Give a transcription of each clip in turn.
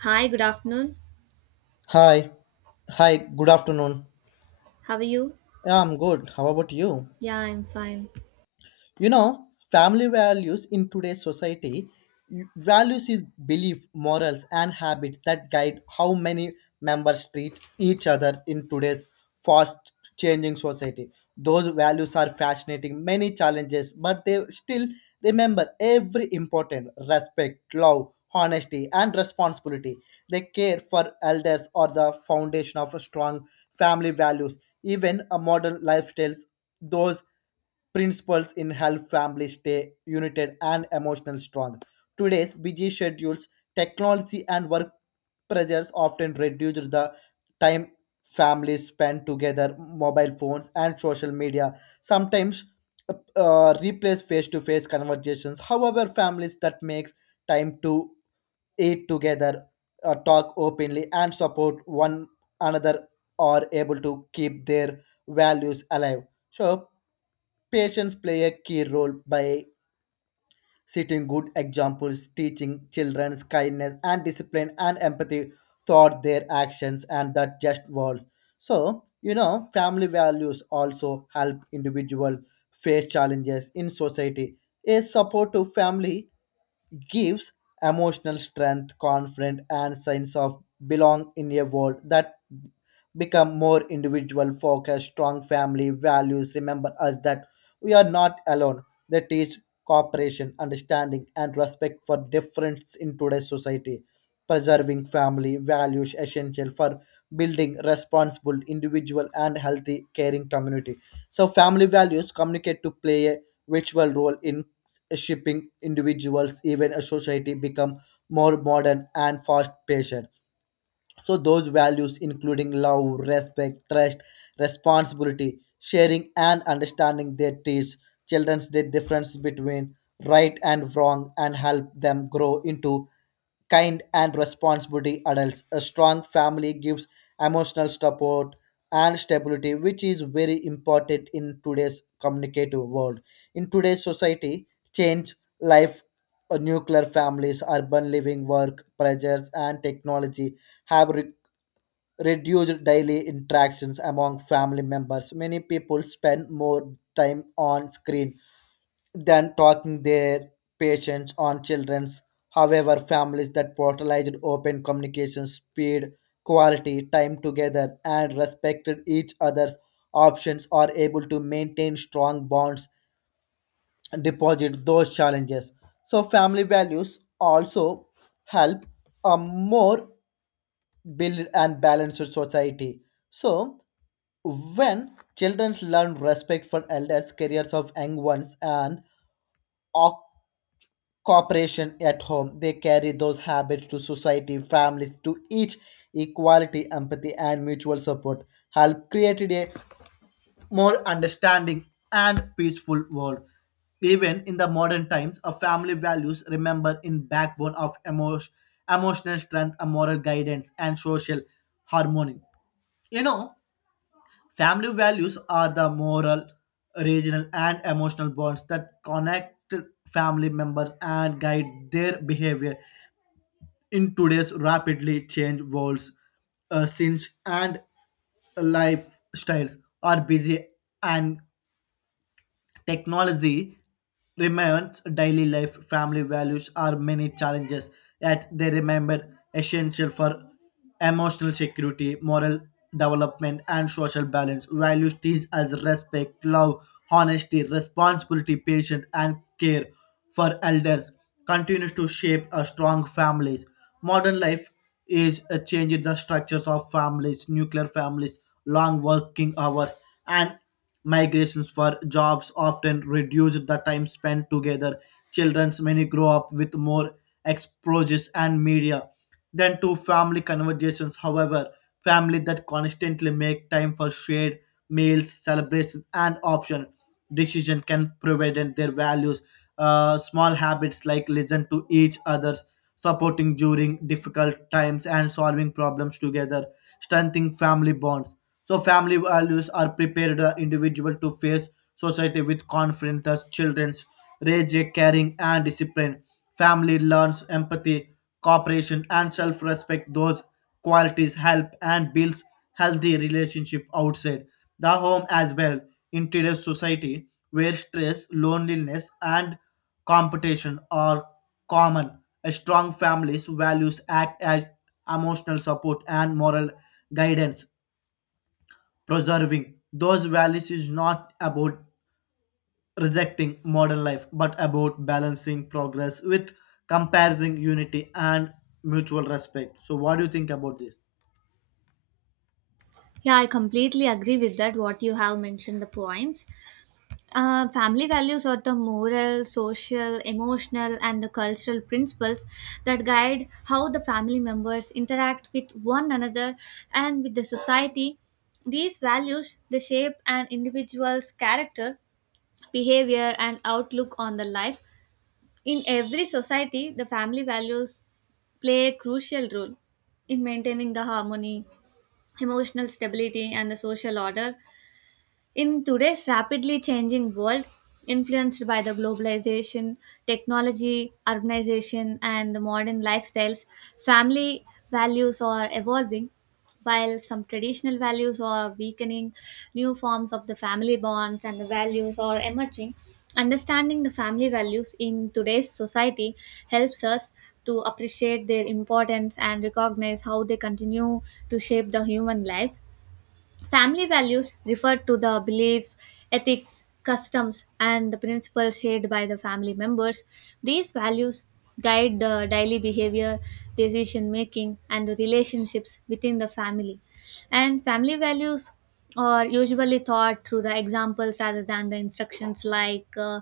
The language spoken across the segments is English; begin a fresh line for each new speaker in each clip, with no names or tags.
Hi, good afternoon.
Hi. Hi, good afternoon.
How are you?
Yeah, I'm good. How about you?
Yeah, I'm fine.
You know, family values in today's society, values is belief, morals, and habits that guide how many members treat each other in today's fast changing society. Those values are fascinating, many challenges, but they still remember every important respect, love, honesty, and responsibility. They care for elders or the foundation of a strong family values. Even a modern lifestyles, those principles in help families stay united and emotional strong. Today's busy schedules, technology, and work pressures often reduce the time families spend together. Mobile phones and social media sometimes replace face-to-face conversations. However, families that makes time to eat together, talk openly, and support one another are able to keep their values alive. So patients play a key role by setting good examples, teaching children kindness and discipline and empathy throughout their actions and that just words. So, you know, family values also help individuals face challenges in society. A supportive family gives emotional strength, confidence, and sense of belong in a world that become more individual focused, strong family values. Remember us that we are not alone. They teach cooperation, understanding, and respect for difference in today's society. Preserving family values essential for building responsible individual and healthy caring community so family values communicate to play a virtual role in shaping individuals even a society become more modern and fast paced so those values, including love, respect, trust, responsibility, sharing, and understanding, they teach children the difference between right and wrong and help them grow into kind and responsibility adults. A strong family gives emotional support and stability, which is very important in today's communicative world. In today's society, change life, nuclear families, urban living, work pressures, and technology have reduced daily interactions among family members. Many people spend more time on screen than talking their patients on children's. However, families that prioritized open communication, speed, quality, time together, and respected each other's options are able to maintain strong bonds and deposit those challenges. So, family values also help a more build and balance your society. So, when children learn respect for elders, careers of young ones, and o- cooperation at home, they carry those habits to society, families, to each equality, empathy, and mutual support help created a more understanding and peaceful world. Even in the modern times, a family values remember in backbone of emotion, emotional strength, a moral guidance, and social harmony. You know, family values are the moral, regional, and emotional bonds that connect family members and guide their behavior in today's rapidly changed worlds. Since and lifestyles are busy and technology remains daily life, family values are many challenges, yet they remain essential for emotional security, moral development, and social balance. Values teach us respect, love, honesty, responsibility, patience, and care for elders continues to shape a strong families. Modern life is changing the structures of families, nuclear families, long working hours, and migrations for jobs often reduce the time spent together. Children's many grow up with more exposures and media than to family conversations. However, family that constantly make time for shared meals, celebrations, and option decision can prevent their values. Small habits like listen to each other's supporting during difficult times and solving problems together, strengthening family bonds. So family values are prepared the individual to face society with confidence. Thus, children's raise a caring and discipline. Family learns empathy, cooperation, and self-respect. Those qualities help and builds healthy relationship outside the home as well. In today's society, where stress, loneliness, and competition are common, a strong family's values act as emotional support and moral guidance preserving those values is not about rejecting modern life but about balancing progress with comparison unity and mutual respect so what do you think about this?
Yeah, I completely agree with that. What you have mentioned, the points. Family values are the moral, social, emotional, and the cultural principles that guide how the family members interact with one another and with the society. These values they shape an individual's character, behavior, and outlook on the life. In every society, the family values play a crucial role in maintaining the harmony, emotional stability, and the social order in today's rapidly changing world, influenced by the globalization, technology, urbanization, and modern lifestyles, family values are evolving. While some traditional values are weakening, new forms of the family bonds and the values are emerging. Understanding the family values in today's society helps us to appreciate their importance and recognize how they continue to shape the human lives. Family values refer to the beliefs, ethics, customs, and the principles shared by the family members. These values guide the daily behavior, decision making, and the relationships within the family. And family values are usually taught through the examples rather than the instructions, like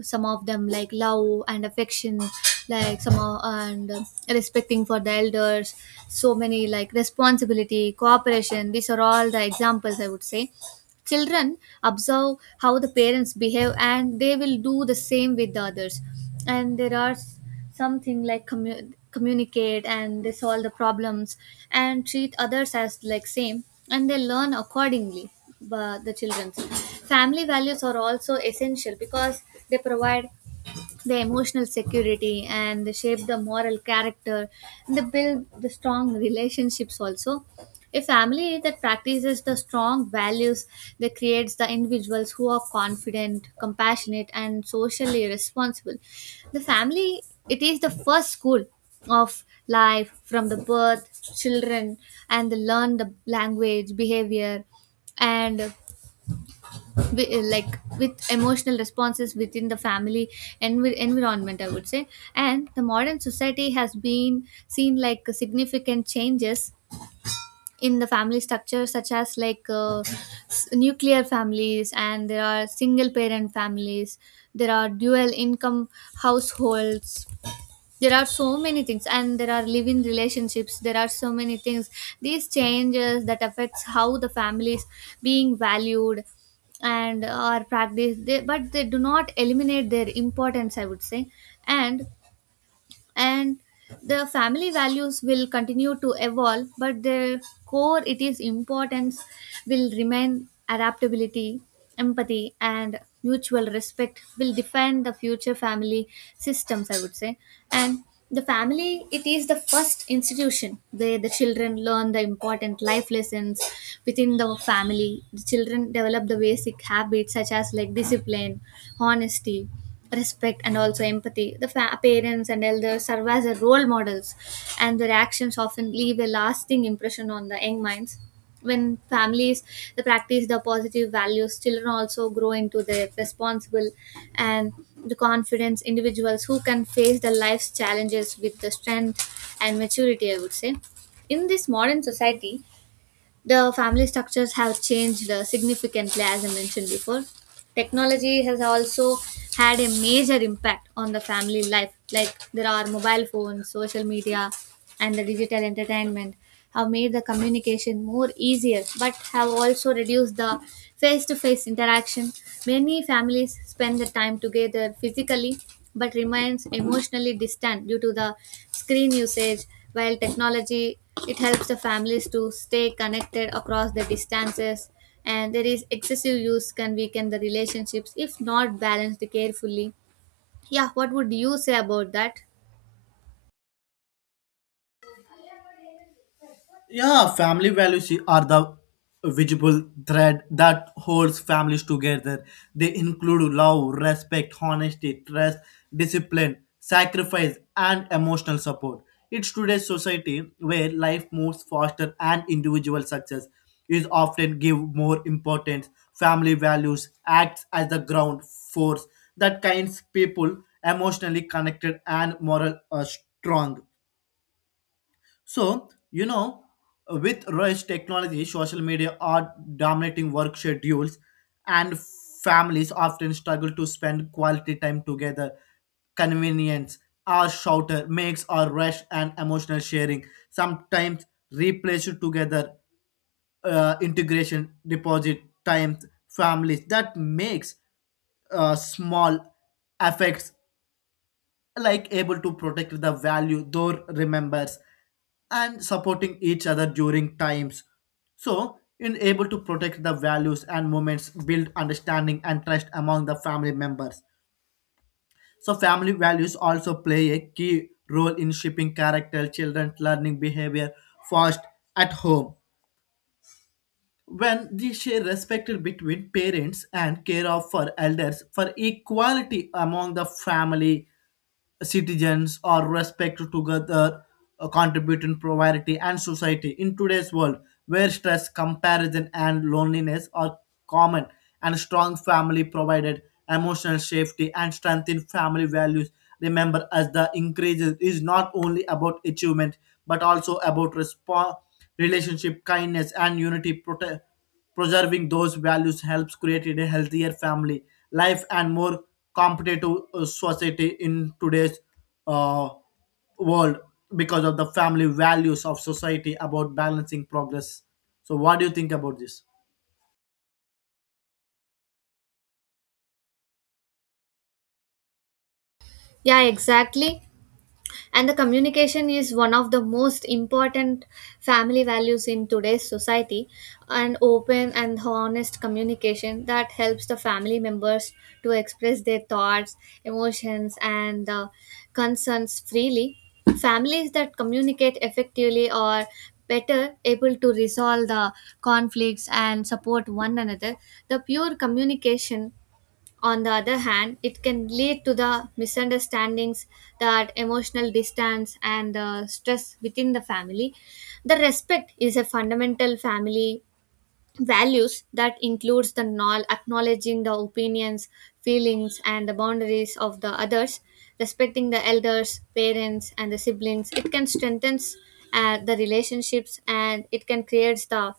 some of them, like love and affection, like some of, and respecting for the elders, so many like responsibility, cooperation. These are all the examples, I would say. Children observe how the parents behave and they will do the same with the others, and there are something like communicate and they solve the problems and treat others as like same, and they learn accordingly. But the children's family values are also essential because they provide the emotional security and they shape the moral character, and they build the strong relationships also. A family that practices the strong values, that creates the individuals who are confident, compassionate, and socially responsible. The family, it is the first school of life. From the birth, children, and they learn the language behavior, and like with emotional responses within the family environment, I would say. And the modern society has been seen like significant changes in the family structure, such as like nuclear families, and there are single parent families, there are dual income households. There are so many things, and there are living relationships, there are so many things. These changes that affects how the families being valued and are practiced they, but they do not eliminate their importance, I would say. And and the family values will continue to evolve, but the core, it is importance will remain. Adaptability, empathy, and mutual respect will define the future family systems, I would say. And the family, it is the first institution where the children learn the important life lessons. Within the family, the children develop the basic habits such as like discipline, honesty, respect, and also empathy. The parents and elders serve as a role models, and their actions often leave a lasting impression on the young minds. When families they practice the positive values, children also grow into the responsible and the confidence individuals who can face the life's challenges with the strength and maturity, I would say. In this modern society, the family structures have changed significantly, as I mentioned before. Technology has also had a major impact on the family life, like there are mobile phones, social media, and the digital entertainment have made the communication more easier but have also reduced the face-to-face interaction. Many families spend the time together physically but remains emotionally distant due to the screen usage. While technology, it helps the families to stay connected across the distances, and there is excessive use can weaken the relationships if not balanced carefully. Yeah, what would you say about that?
Yeah, family values are the visible thread that holds families together. They include love, respect, honesty, trust, discipline, sacrifice, and emotional support. It's today's society where life moves faster and individual success is often given more importance. Family values acts as the ground force that kinds people emotionally connected and moral strong. So, you know, with rush technology, social media are dominating work schedules, and families often struggle to spend quality time together. Convenience, our shouter makes our rush and emotional sharing sometimes replaced together integration deposit times families that makes small affects like able to protect the value Thor remembers and supporting each other during times. So, in able to protect the values and moments, build understanding and trust among the family members. So, family values also play a key role in shaping character, children's learning behavior fast at home. When they share respect between parents and care of for elders for equality among the family citizens or respect together contribute in poverty and society in today's world where stress comparison and loneliness are common and strong family provided emotional safety and strengthen family values remember as the increases is not only about achievement but also about relationship kindness and unity protect preserving those values helps create a healthier family life and more competitive society in today's uh, world because of the family values of society about balancing progress. So, what do you think about this?
Yeah, exactly. And the communication is one of the most important family values in today's society. An open and honest communication that helps the family members to express their thoughts, emotions, and concerns freely. Families that communicate effectively are better able to resolve the conflicts and support one another. The pure communication, on the other hand, it can lead to the misunderstandings, that emotional distance, and the stress within the family. The respect is a fundamental family values that includes the acknowledging the opinions, feelings, and the boundaries of the others. Respecting the elders, parents, and the siblings, it can strengthen the relationships and it can create the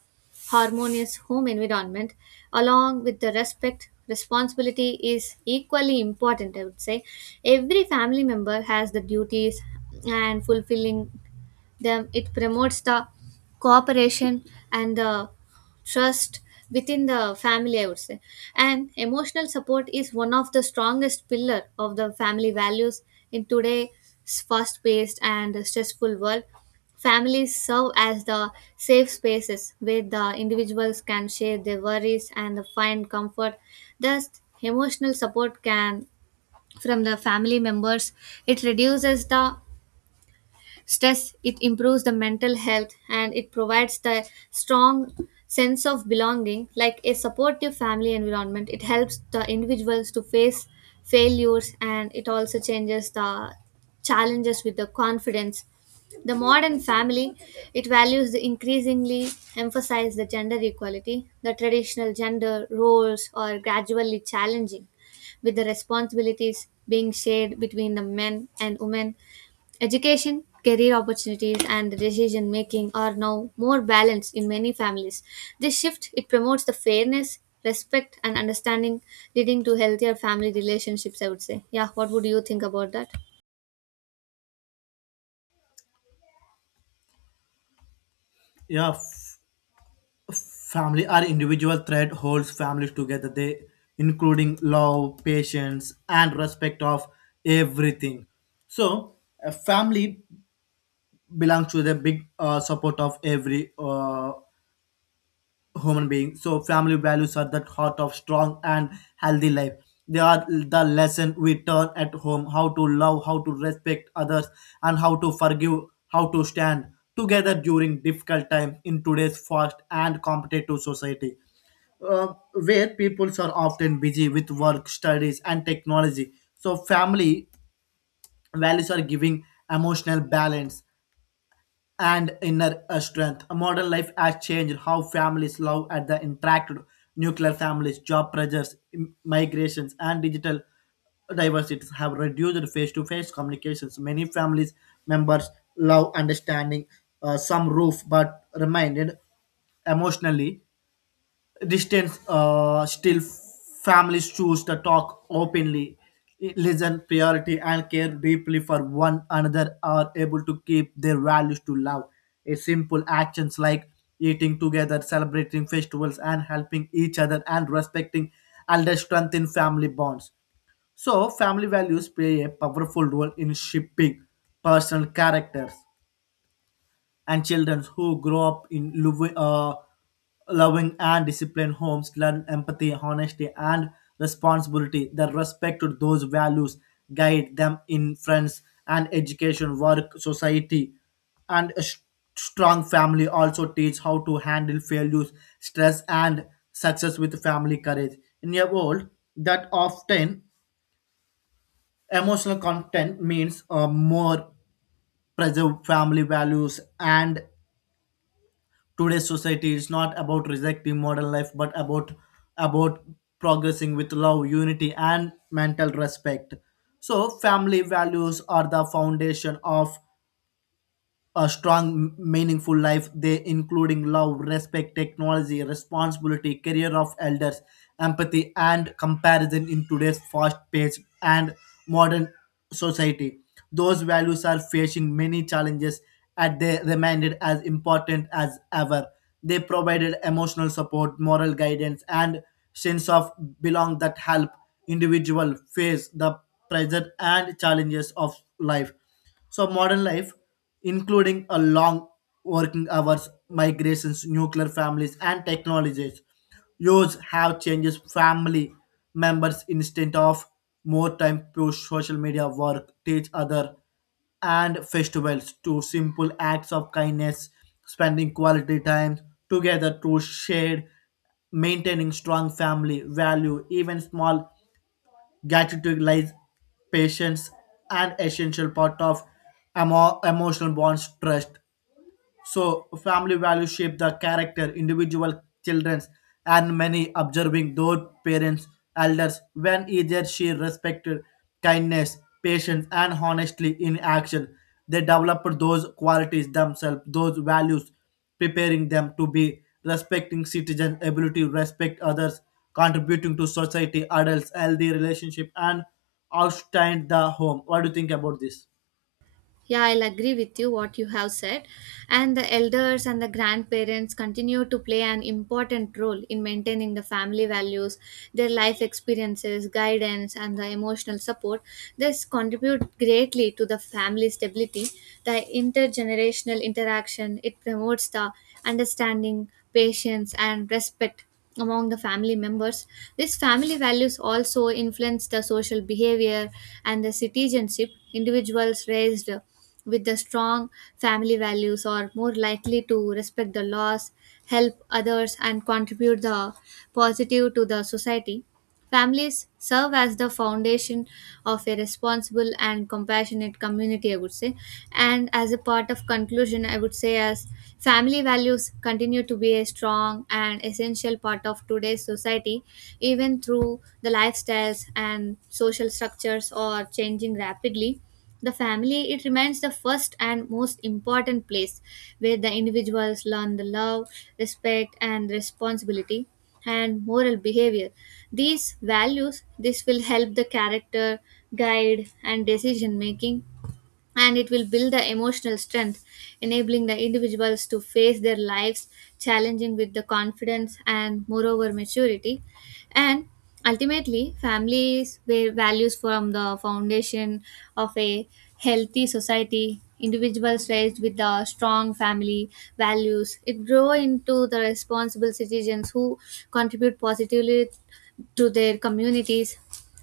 harmonious home environment. Along with the respect, responsibility is equally important, I would say. Every family member has the duties, and fulfilling them, it promotes the cooperation and the trust within the family, I would say. And emotional support is one of the strongest pillar of the family values in today's fast paced and stressful world. Families serve as the safe spaces where the individuals can share their worries and find comfort. Thus, emotional support can from the family members, it reduces the stress, it improves the mental health, and it provides the strong sense of belonging. Like a supportive family environment, it helps the individuals to face failures, and it also changes the challenges with the confidence. The modern family, it values the increasingly emphasize the gender equality. The traditional gender roles are gradually challenging, with the responsibilities being shared between the men and women. Education, career opportunities, and decision making are now more balanced in many families. This shift, it promotes the fairness, respect, and understanding, leading to healthier family relationships, I would say. Yeah. What would you think about that?
Yeah, family or individual thread holds families together. They including love, patience, and respect of everything. So, a family belongs to the big support of every human being. So family values are the heart of strong and healthy life. They are the lesson we turn at home, how to love, how to respect others, and how to forgive, how to stand together during difficult times in today's fast and competitive society uh, where peoples are often busy with work, studies, and technology. So, family values are giving emotional balance and inner strength. A modern life has changed how families love at the interact nuclear families, job pressures, migrations, and digital diversities have reduced face-to-face communications. Many families members love understanding some roof, but remained emotionally distance still families choose to talk openly listen priority and care deeply for one another are able to keep their values to love a simple actions like eating together celebrating festivals and helping each other and respecting elders strengthen family bonds so family values play a powerful role in shaping personal characters and children who grow up in loving and disciplined homes learn empathy, honesty, and responsibility. The respect to those values guide them in friends and education, work, society, and strong family also teach how to handle failures, stress, and success with family courage. In a world that often emotional content means more preserve family values and today's society is not about rejecting modern life, but about progressing with love, unity, and mental respect. So, family values are the foundation of a strong meaningful life they including love respect technology responsibility career of elders empathy and comparison in today's fast paced and modern society those values are facing many challenges and they remained as important as ever they provided emotional support moral guidance and sense of belong that help individual face the pressure and challenges of life so modern life, including a long working hours, migrations, nuclear families, and technologies, use have changes family members instead of more time to social media work, teach other and festivals to simple acts of kindness, spending quality time together to share, maintaining strong family value, even small gratitude lies patience, and essential part of emotional bonds trust. So family values shape the character, individual childrens, and many observing their parents, elders, when either she respected kindness, patience, and honestly in action. They developed those qualities themselves, those values, preparing them to be respecting citizen, ability to respect others, contributing to society, adults, healthy relationship, and outstand the home. What do you think about this?
Yeah, I'll agree with you what you have said. And the elders and the grandparents continue to play an important role in maintaining the family values, their life experiences, guidance, and the emotional support. This contribute greatly to the family stability. The intergenerational interaction, it promotes the understanding, patience, and respect among the family members. These family values also influence the social behavior and the citizenship. Individuals raised with the strong family values are more likely to respect the laws, help others, and contribute the positive to the society. Families serve as the foundation of a responsible and compassionate community, I would say. And as a part of conclusion, I would say, as family values continue to be a strong and essential part of today's society, even through the lifestyles and social structures are changing rapidly. The family, it remains the first and most important place where the individuals learn the love, respect, and responsibility and moral behavior. These values, this will help the character, guide, and decision making, and it will build the emotional strength, enabling the individuals to face their lives challenging with the confidence and moreover maturity. And ultimately, families where values form the foundation of a healthy society. Individuals raised with the strong family values, it grow into the responsible citizens who contribute positively to their communities.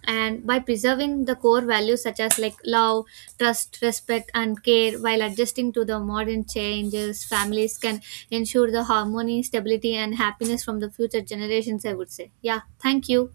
And by preserving the core values such as like love, trust, respect, and care while adjusting to the modern changes, families can ensure the harmony, stability, and happiness from the future generations, I would say. Yeah, thank you.